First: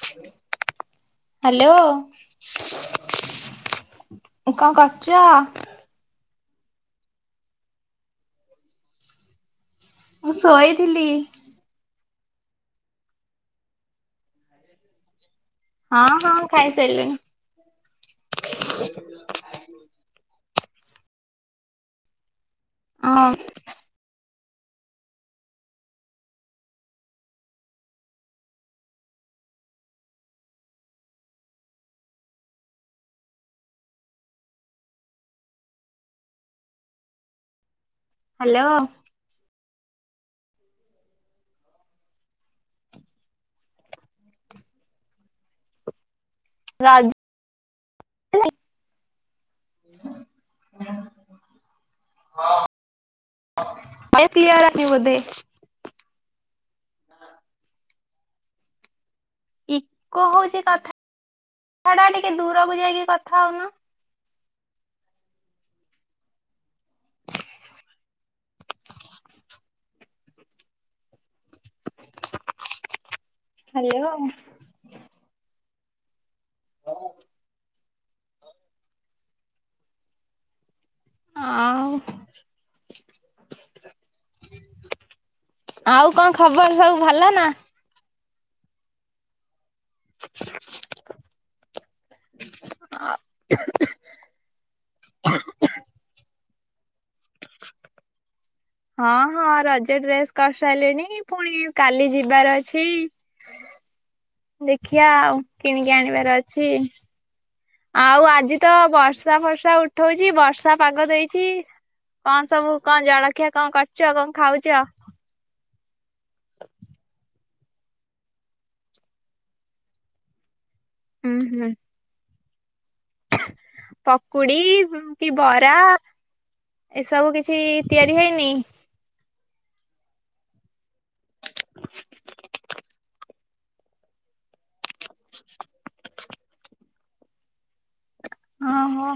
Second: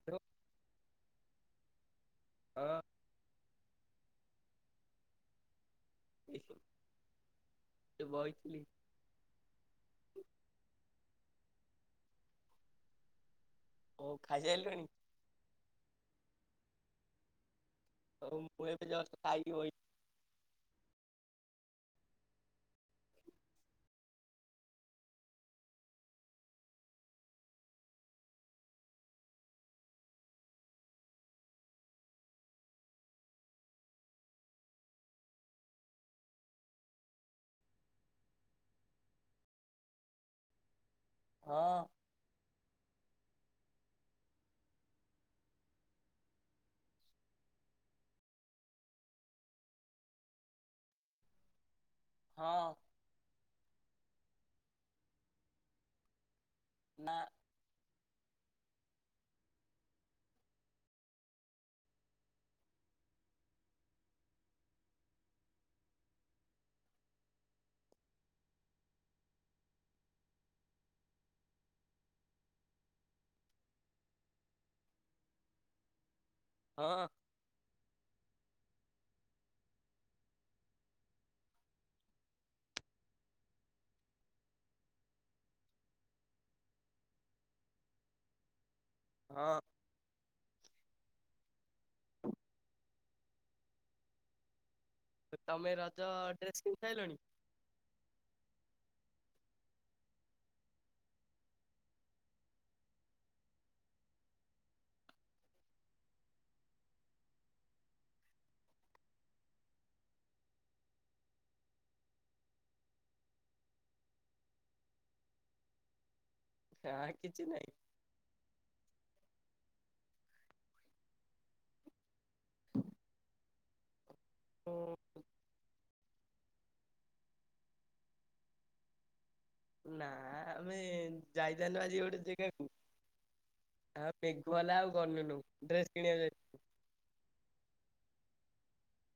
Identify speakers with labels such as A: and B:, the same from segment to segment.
A: [unintelligible]
B: Hello.
A: ହଁ।
B: କଣ କରୁଚ?
A: ଏଇ ବଇଥିଲି।
B: ମୁଁ ଶୋଇଥିଲି।
A: ଓ ଖାଈସାଇଲଣି?
B: ହଁ ହଁ ମୁଁ ଖାଇସାଇଲିଣି।
A: ହଉ ମୁଁ ଏବେ ଜଷ୍ଟ୍ ଖାଇକି ବଇ
B: [unintelligible] ହାଲୋ।
A: ହଁ।
B: ରାଜି [unintelligible] [inaudible] ହଁ ଭାଇ କ୍ଲିଅର୍ ଆସିବ ବୋଧେ?
A: ନା।
B: ଇକୋ ହଉଚି କଥା ଟା ଟିକେ ଦୂରକୁ ଯାଇକି କଥା ହଉନ। ହାଲୋ।
A: ହଁ।
B: ଆଉ ଆଉ କଣ ଖବର ସବୁ ଭଲ ନା?
A: ହଁ।
B: [unintelligible]
A: ତ ତମେ ରଜ ଡ୍ରେସ୍ କିଣି ସାଇଲଣି?
B: ହଁ-ହଁ ରଜ ଡ୍ରେସ୍ କରିସାରିଲିଣି ପୁଣି କାଲି ଯିବାର ଅଛି। ଦେଖିଆ ଆଉ କିଣିକି ଆଣିବାର ଅଛି। ଆଉ ଆଜି ତ ବର୍ଷା ଫର୍ଷା ଉଠଉଚି ବର୍ଷା ପାଗ ଦେଇଚି। କଣ ସବୁ କଣ ଜଳଖିଆ କଣ କରୁଚ ଆଉ କଣ ଖାଉଚ?
A: ନା କିଛି ନାଇଁ।
B: ହୁଁ-ହୁଁ। ପକୁଡ଼ି
A: ମୁଁ
B: କି ବରା ଏସବୁ କିଛି ତିଆରି ହେଇନି।
A: ନା ଆମେ ଯାଇଥାଲୁ ଆଜି ଗୋଟେ ଜେଗାକୁ ଆଉ [unintelligible] ଆଉ ଗଲୁନୁ ଡ୍ରେସ୍ କିଣିବାକୁ।
B: ହଁ ହୋ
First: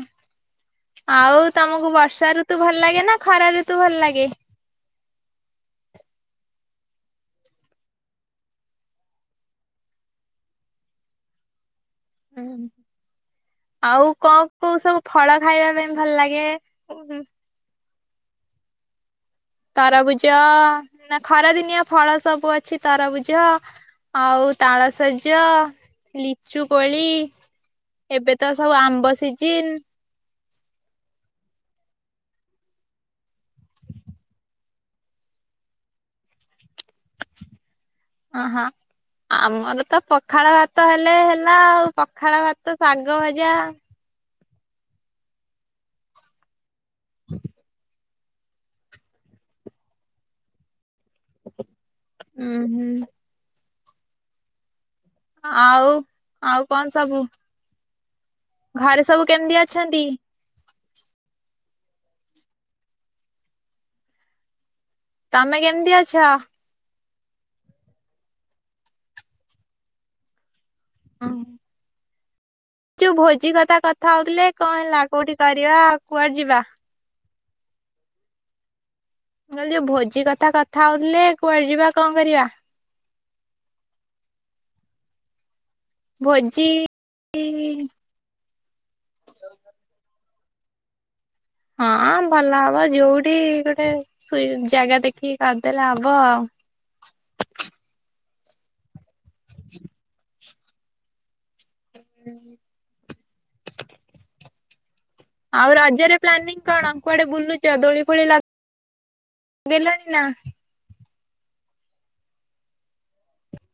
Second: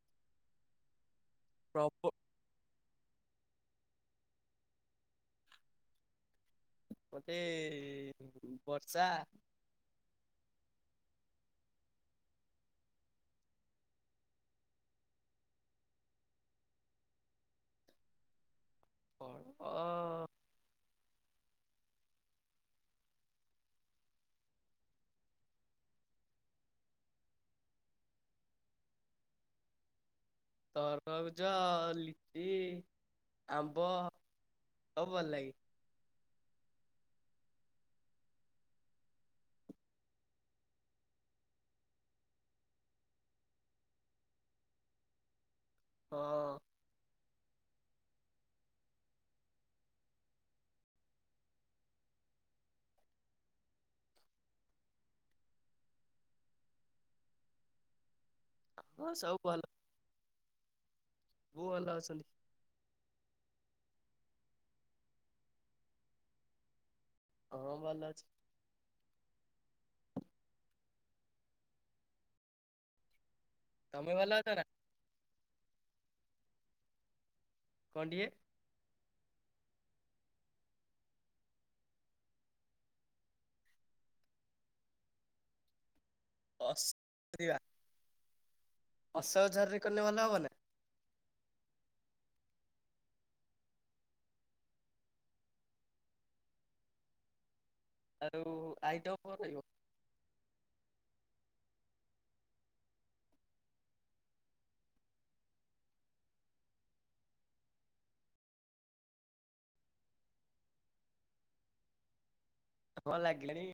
B: ଆଉ ତମକୁ
A: ପ୍ରବ
B: ବର୍ଷା ରୁ ତୁ ଭଲ ଲାଗେ ନା ଖରା ଋତୁ ଭଲ ଲାଗେ?
A: ମତେ ବର୍ଷା
B: [unintelligible] ଆଉ କ କୋଉ ସବୁ ଫଳ ଖାଇବା ପାଇଁ ଭଲ ଲାଗେ?
A: [unintelligible]
B: ତରଭୁଜ ନା ଖରାଦିନିଆ ଫଳ ସବୁ ଅଛି ତରଭୁଜ ଆଉ ତାଳସଜ ଲିଚୁ କୋଳି ଏବେ ତ ସବୁ ଆମ୍ବ ସିଜିନ୍।
A: ତରଭୁଜ, ଲିଚି, ଆମ୍ବ ସବୁ ଭଲ ଲାଗେ।
B: ଅ ହଁ। ଆମର ତ ପଖାଳ ଭାତ ହେଲେ ହେଲା ଆଉ ପଖାଳ ଭାତ, ଶାଗ ଭଜା
A: ହଁ।
B: ହ ହୁଁ-ହୁଁ। ଆଉ-ଆଉ କଣ ସବୁ ଘରେ ସବୁ କେମ୍ତି ଅଛନ୍ତି?
A: ବୋ ଭଲ ଅଛନ୍ତି।
B: ତମେ କେମ୍ତି ଅଛ?
A: ହଁ ଭଲ ଅଛି।
B: [inaudible] ଯଉ ଭୋଜି କଥା- କଥା
A: ତମେ ଭଲ
B: ହଉଥିଲେ
A: ଅଛ ନା
B: କଣ ହେଲା କଉଠି କରିବା ଆଉ କୁଆଡେ ଯିବା?
A: କଣ୍ ଟିକେ
B: ମୁଁ କହିଲି ଯଉ ଭୋଜି କଥା- କଥା ହଉଥିଲେ କୁଆଡେ ଯିବା କଣ କରିବା? ଭୋଜି
A: ଅସ ଅଶୋକଝର୍ ରେ କଲେ ଭଲ ହବନା?
B: ହଁ ଭଲ ହବ ଯଉଠି ଗୋଟେ ଜାଗା ଦେଖିକି କରିଦେଲେ ହବ ଆଉ।
A: ଆଉ ଆଇଟମ୍ [unintelligible]
B: ହ ଆଉ ରଜରେ ପ୍ଲାନିଂ କଣ କୁଆଡେ ବୁଲୁଚ ଦୋଳି ଫୋଳି ଲ ଦେଲଣି ନା?
A: [unintelligible] ଲାଗିଲାଣି।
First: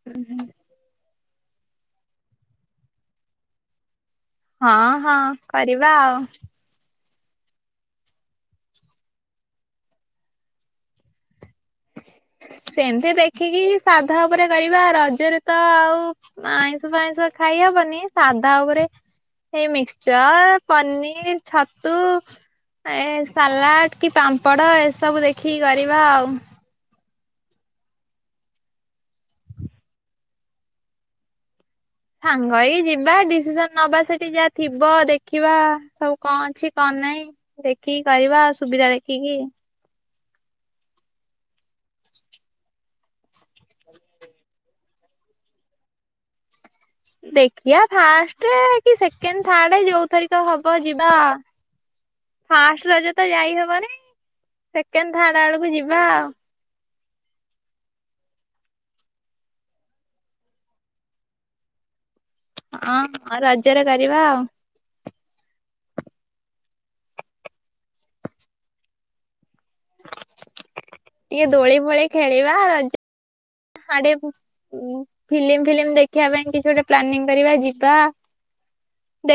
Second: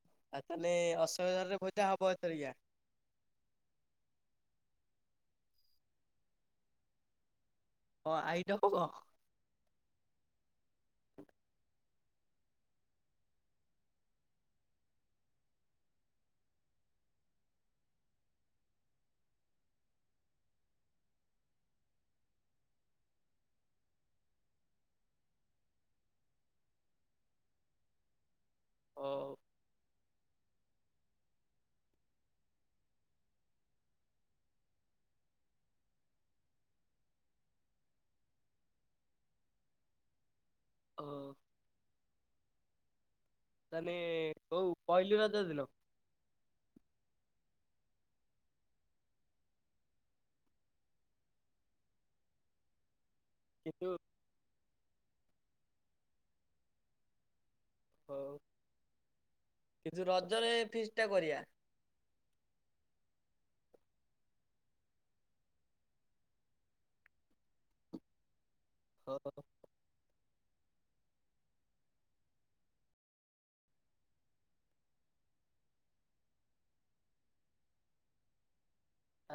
B: ହୁଁ।
A: ଆଉ ତାହେଲେ ଅଶୋକଝର୍ ରେ ଭୋଜିଟା ହେବ ଏଥରିକା।
B: ହଁ -ହଁ କରିବା ଆଉ।
A: କ- ଆଇଟମ କଁ? ହ
B: ସେମିତି ଦେଖିକି ସାଧା ଉପରେ କରିବା ରଜରେ ତ ଆଉ ଆଇଁଷ ଫାଇଁଷ ଖାଇହବନି ସାଧା ଉପରେ ହେଇ ମିକ୍ସଚର୍, ପନିର୍, ଛତୁ ଏ ସାଲାଡ୍ କି ପାମ୍ପଡ ଏସବୁ ଦେଖିକି କରିବା ଆଉ।
A: ଅଉ।
B: ସାଙ୍ଗ ହେଇକି ଯିବା ଡିସିସନ୍ ନବା ସେଠି ଯାହା ଥିବ ଦେଖିବା ସବୁ କଣ ଅଛି କଣ ନାହିଁ। ଦେଖିକି କରିବା ସୁବିଧା ଦେଖିକି।
A: ହଁ। ତାନେ କଉ ପହିଲି ରଜ ଦିନ?
B: ଦେଖିବା ଫାଷ୍ଟେ କି ସେକେଣ୍ଡ୍ ଥାର୍ଡରେ ଯଉଥରିକ ହବ ଯିବା। ଫାଷ୍ଟ୍ ରଜ ତ ଯାଇ
A: କିନ୍ତୁ
B: ହବନି ସେକେଣ୍ଡ୍, ଥାର୍ଡ୍ ଆଡକୁ ଯିବା ଆଉ।
A: ହଉ କିନ୍ତୁ ରଜରେ ଫିଷ୍ଟ୍ ଟା କରିବା।
B: ହଁ ରଜରେ କରିବା ଆଉ।
A: [unintelligible]
B: ଟିକେ ଦୋଳି ଫୋଳି ଖେଳିବା ରଜ ହାଡେ ଉଁ- ଫିଲ୍ମି- ଫିଲ୍ମି ଦେଖିବା ପାଇଁ କିଛି ଗୋଟେ ପ୍ଲାନିଂ କରିବା ଯିବା।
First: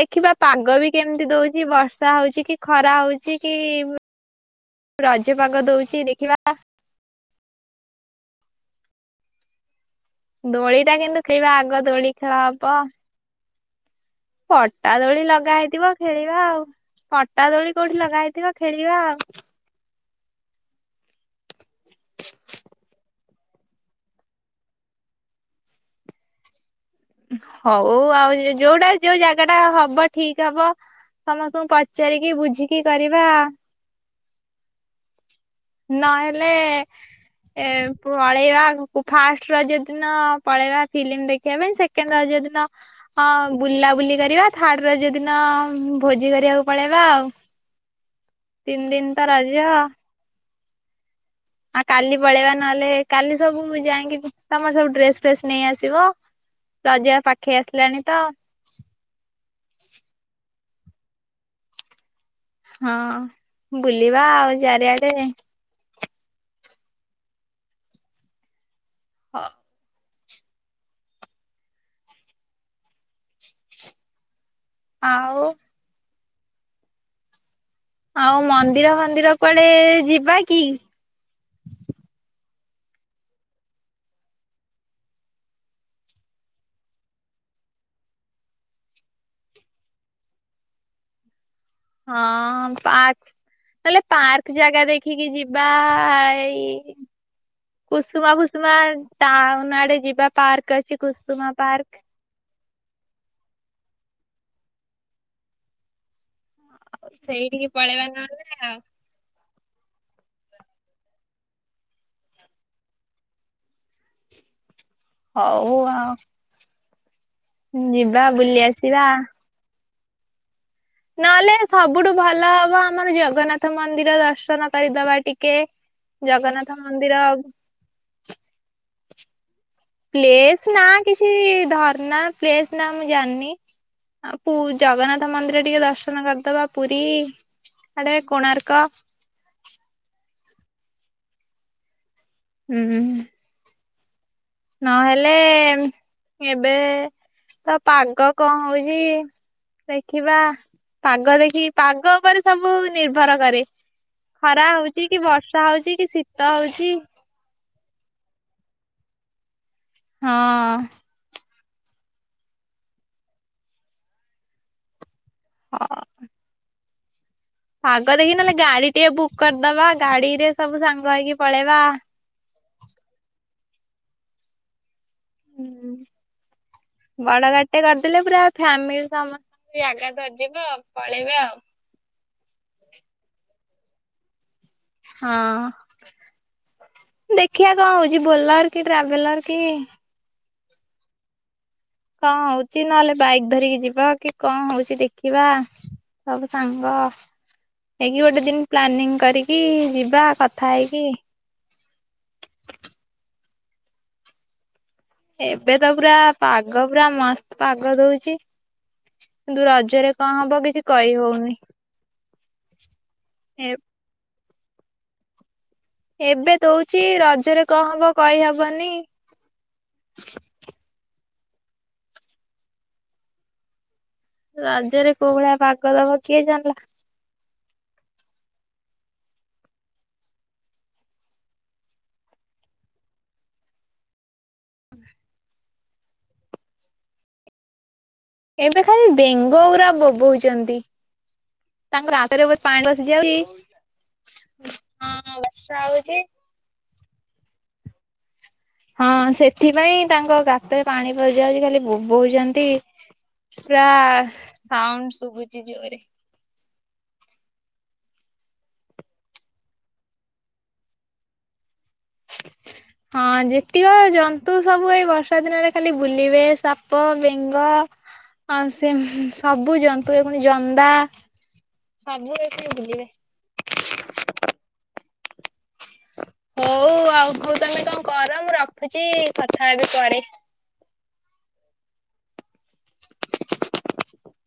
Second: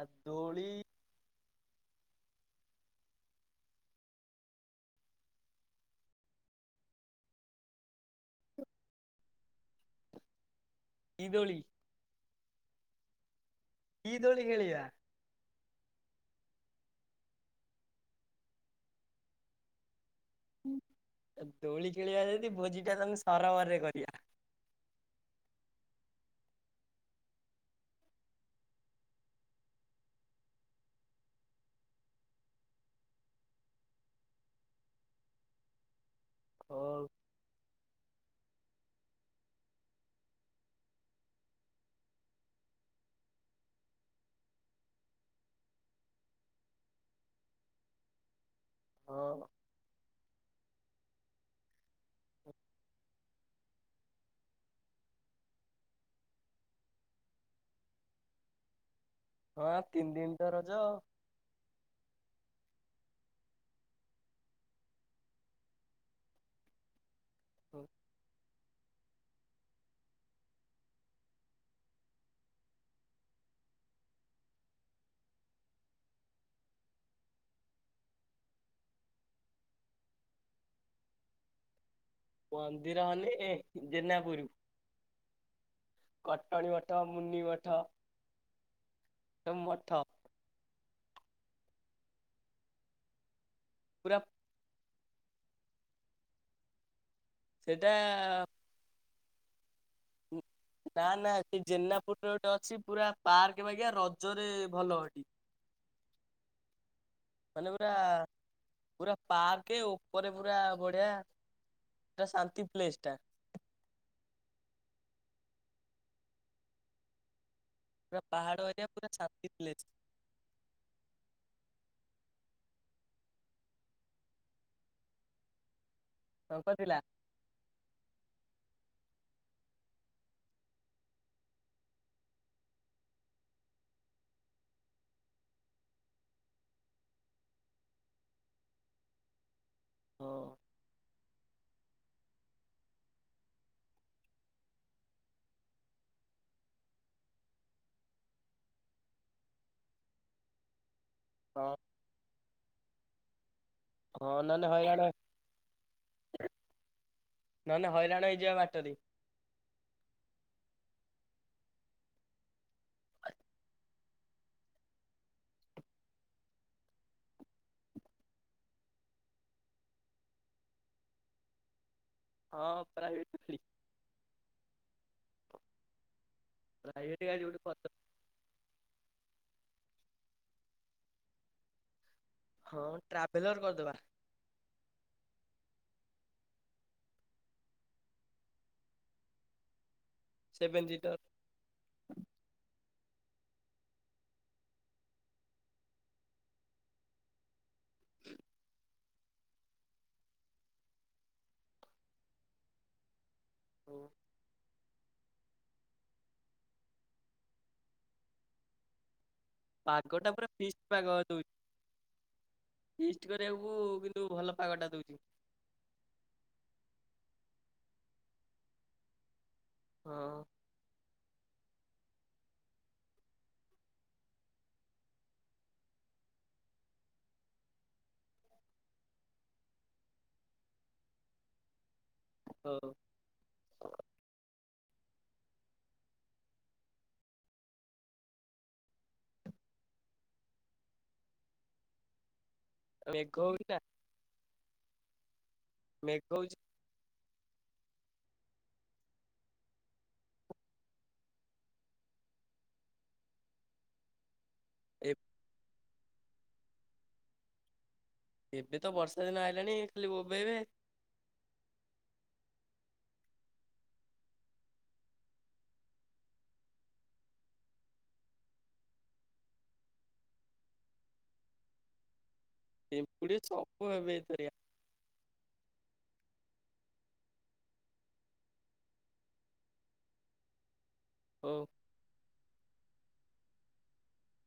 A: ଆଉ ଦୋଳି
B: ପାଗ ବି କେମିତି ଦଉଚି ବର୍ଷା ହଉଚି କି ଖରା ହଉଚି କି ରଜ ପାଗ ଦଉଚି ଦେଖିବା। ଦୋଳି ଟା କିନ୍ତୁ
A: କି
B: ଖେଳିବା
A: ଦୋଳି
B: ଆଗ ଦୋଳି ଖେଳ ହବ।
A: କି ଦୋଳି ଖେଳିବା
B: ପଟା ଦୋଳି ଲଗା ହେଇଥିବ ଖେଳିବା ଆଉ ପଟା ଦୋଳି କଉଠି ଲଗା ହେଇଥିବ ଖେଳିବା ଆଉ।
A: ଦୋଳି ଖେଳିବା ଯଦି ଭୋଜି ଟା ତାହାଲେ ସରୋବରରେ କରିବା।
B: ହଉ ଆଉ ଯଉଟା ଯଉ ଜାଗା ଟା ହବ ଠିକ୍ ହବ ସମସ୍ତଙ୍କୁ ପଚାରିକି ବୁଝିକି କରିବା। ନହେଲେ
A: ହଉ
B: ଏ ପଳେଇବା ଫାଷ୍ଟ୍ ରଜ ଦିନ ପଳେଇବା ଫିଲ୍ମ୍ ଦେଖିବା ପାଇଁ ସେକେଣ୍ଡ୍ ରଜ ଦିନ ହଁ ବୁଲା ବୁଲି କରିବା ଥାର୍ଡ୍ ରଜ ଦିନ ଭୋଜି କରିବାକୁ ପଳେଇବା ଆଉ। ତିନ ଦିନ୍ ତ
A: ହଁ
B: ରଜ। ଅଁ ଆଉ କାଲି ପଳେଇବା ନହେଲେ କାଲି ସବୁ ମୁଁ ଯାଇକି ତମର ସବୁ ଡ୍ରେସ ଫ୍ରେସ ନେଇ ଆସିବ। ରଜା ପାଖେଇ ଆସିଲାଣି ତ।
A: ହଁ ବା ତିନ୍ ଦିନ୍ ତ ରଜ।
B: ହଁ ବୁଲିବା ଆଉ ଚାରିଆଡେ।
A: ହଉ।
B: ହ। ଆଉ? ଆଉ ମନ୍ଦିର ଫନ୍ଦିର କୁଆଡେ ଯିବା କି?
A: ମନ୍ଦିର ହଲେ ଏ ଜେନାପୁରୁ। କଟଣି ମଠ ମୁନି ମଠ ନମଠ।
B: ହଁ ପାର୍ ନହେଲେ
A: ପୁରା
B: ପାର ର୍କ ଜାଗା ଦେଖିକି ଯିବା ଏଇ
A: ସେଟା
B: କୁସୁମା ଫୁସୁମା ଟାଉନ୍ ଆଡେ ଯିବା ପାର୍କ ଅଛି କୁସୁମା ପାର୍କ।
A: କୋଉଠି ଗୋଟେ ଅଛି ପୁରା ପାର୍କ ବାଗିଆ ରଜରେ ଭଲ ହେଟୀ।
B: ଆଉ
A: ମାନେ
B: ସେଇଠିକି
A: ପୁରା
B: ପଳେଇବା ନହେଲେ ଆଉ।
A: ପୁରା ପାର୍କେ ଉପରେ ପୁରା ବଢିଆ ଶାନ୍ତି ପ୍ଲେସ୍ ଟା।
B: ହଉ ଆଉ।
A: ପୁରା
B: ଯିବା ବୁଲି
A: ପାହାଡ ଏରିଆ
B: ଆସିବା।
A: ପୁରା ଶାନ୍ତି ପ୍ଲେସ୍।
B: ନହେଲେ ସବୁଠୁ ଭଲ ହବ ଆମର ଜଗନ୍ନାଥ ମନ୍ଦିର ଦର୍ଶନ କରିଦବା ଟିକେ।
A: ହଁ
B: ଜଗନ୍ନାଥ
A: କଟିଲା
B: ମନ୍ଦିର ପ୍ଲେସ୍ ନା କିଛି ଧରନା ପ୍ଲେସ୍ ନା ମୁଁ ଜାଣିନି। ଆଉ ପୁ-ଜଗନ୍ନାଥ ମନ୍ଦିର ଟିକେ ଦର୍ଶନ କରିଦବା ପୁରୀ ଆଡେ କୋଣାର୍କ
A: ହଁ।
B: ହୁଁ ହୁଁ ହୁଁ। ନହେଲେ ଏବେ ତ ପାଗ କଁ ହଉଚି ଦେଖିବା ପାଗ ଦେଖି
A: ହଁ
B: ପାଗ ଉପରେ ସବୁ ନିର୍ଭର କରେ।
A: ହଁ ନହେଲେ
B: ଖରା ହଉଚି
A: ହଇରାଣ
B: କି ବର୍ଷା ହଉଚି କି ଶୀତ ହଉଚି।
A: ନହ ନେ ହଇରାଣ ହେଇଯିବା ବାଟରେ।
B: ହଁ।
A: [inaudible]
B: ହ। ପାଗ ଦେଖି ନହେଲେ ଗାଡି ଟିକେ ବୁକ୍ କରିଦବା ଗାଡିରେ ସବୁ ସାଙ୍ଗ ହେଇକି ପଳେଇବା।
A: ହଁ ପ୍ରାଇଭେଟ୍ [inaudible]
B: ହୁଁ
A: ପ୍ରାଇଭେଟ ଗାଡି
B: ବଡ଼
A: ଗୋଟେ
B: ଗାଡ୍ ଟେ
A: କରିଦବା
B: କର ଦେଲେ ପୁରା ଫ୍ୟାମିଲି ସମସ୍ତ ଜାଗା ଧରିିଯିବ ପଳେଇବା ଆଉ।
A: ହଉ ଟ୍ରାଭେଲର କର୍ ଦବା।
B: ହଁ ଦେଖିବା କଣ ହଉଚି ବୋଲ ର୍ କି ଟ୍ରାଭେଲର କି
A: ସେଭେନ ଜିଟର।
B: କଣ ହଉଚି ନହେଲେ ବାଇକ୍ ଧରିକି ଯିବା କି କଣ ହଉଚି ଦେଖିବା। ସବୁ ସାଙ୍ଗ ହେଇକି ଗୋଟେ ଦିନ ପ୍ଲାନିଂ କରିକି ଯିବା କଥା ହେଇକି।
A: ହଉ।
B: ଏବେ ତ ପୁରା ପାଗ ପୁରା ମସ୍ତ ପାଗ ଦଉଛି। କିନ୍ତୁ ରଜରେ
A: ପାଗଟା
B: କଣ
A: ପୁରା
B: ହବ
A: ଫିଷ୍ଟ
B: କିଛି କହିହଉନି।
A: ଫିଷ୍ଟ୍ କରିବାକୁ କିନ୍ତୁ ଭଲ ପାଗଟା ଦେଉଛି।
B: ଏବେ ଦଉଛି ରଜରେ କଣ ହବ କହିହବନି,
A: ହଁ।
B: ରଜରେ କୋଉ ଭଳିଆ ପାଗ ଦବ କିଏ ଜାଣିଲା।
A: ହଉ
B: ଏବେ ଖାଲି ବେଙ୍ଗଉରା ବୋ ବୋଉଛନ୍ତି। ତାଙ୍କୁ ରାତିରେ ବୋଧେ ପାଣି ପସି
A: ମେଘ
B: ଯାଉଛି,
A: ହଉଛି ନା
B: ହଁ ବର୍ଷା ହଉଛି ହଁ ସେଥିପାଇଁ ତାଙ୍କ ଗାତରେ ପାଣି ପଶିଯାଉଛି ଖାଲି ବୋବଉଛନ୍ତି ପୁରା ସାଉଣ୍ଡ
A: ଏ-
B: ଶୁଭୁଛିି ଜୋରେ।
A: ଏବେ ତ ବର୍ଷା ଦିନ ଆଇଲାଣି ଖାଲି ଭୋବେଇବେ
B: [inaudible] ହଁ ଯେତିକ ଜନ୍ତୁ ସବୁ ଏଇ ବର୍ଷା ଦିନରେ ଖାଲି ବୁଲିବେ ସାପ, ବେଙ୍ଗ ଆଉ ସେ ସବୁ ଜନ୍ତୁ ଏଇ ଖୁନି ଜନ୍ଦା ସବୁ ଏଇଠି ବୁଲିବେ
A: ଏପଟେ ସବୁ [unintelligible]
B: ହଉ ଆଉ ହଉ ତମେ କଣ କର ମୁଁ ରଖୁଛି କଥା ହେବି ପରେ।
A: ହଉ
B: [inaudible]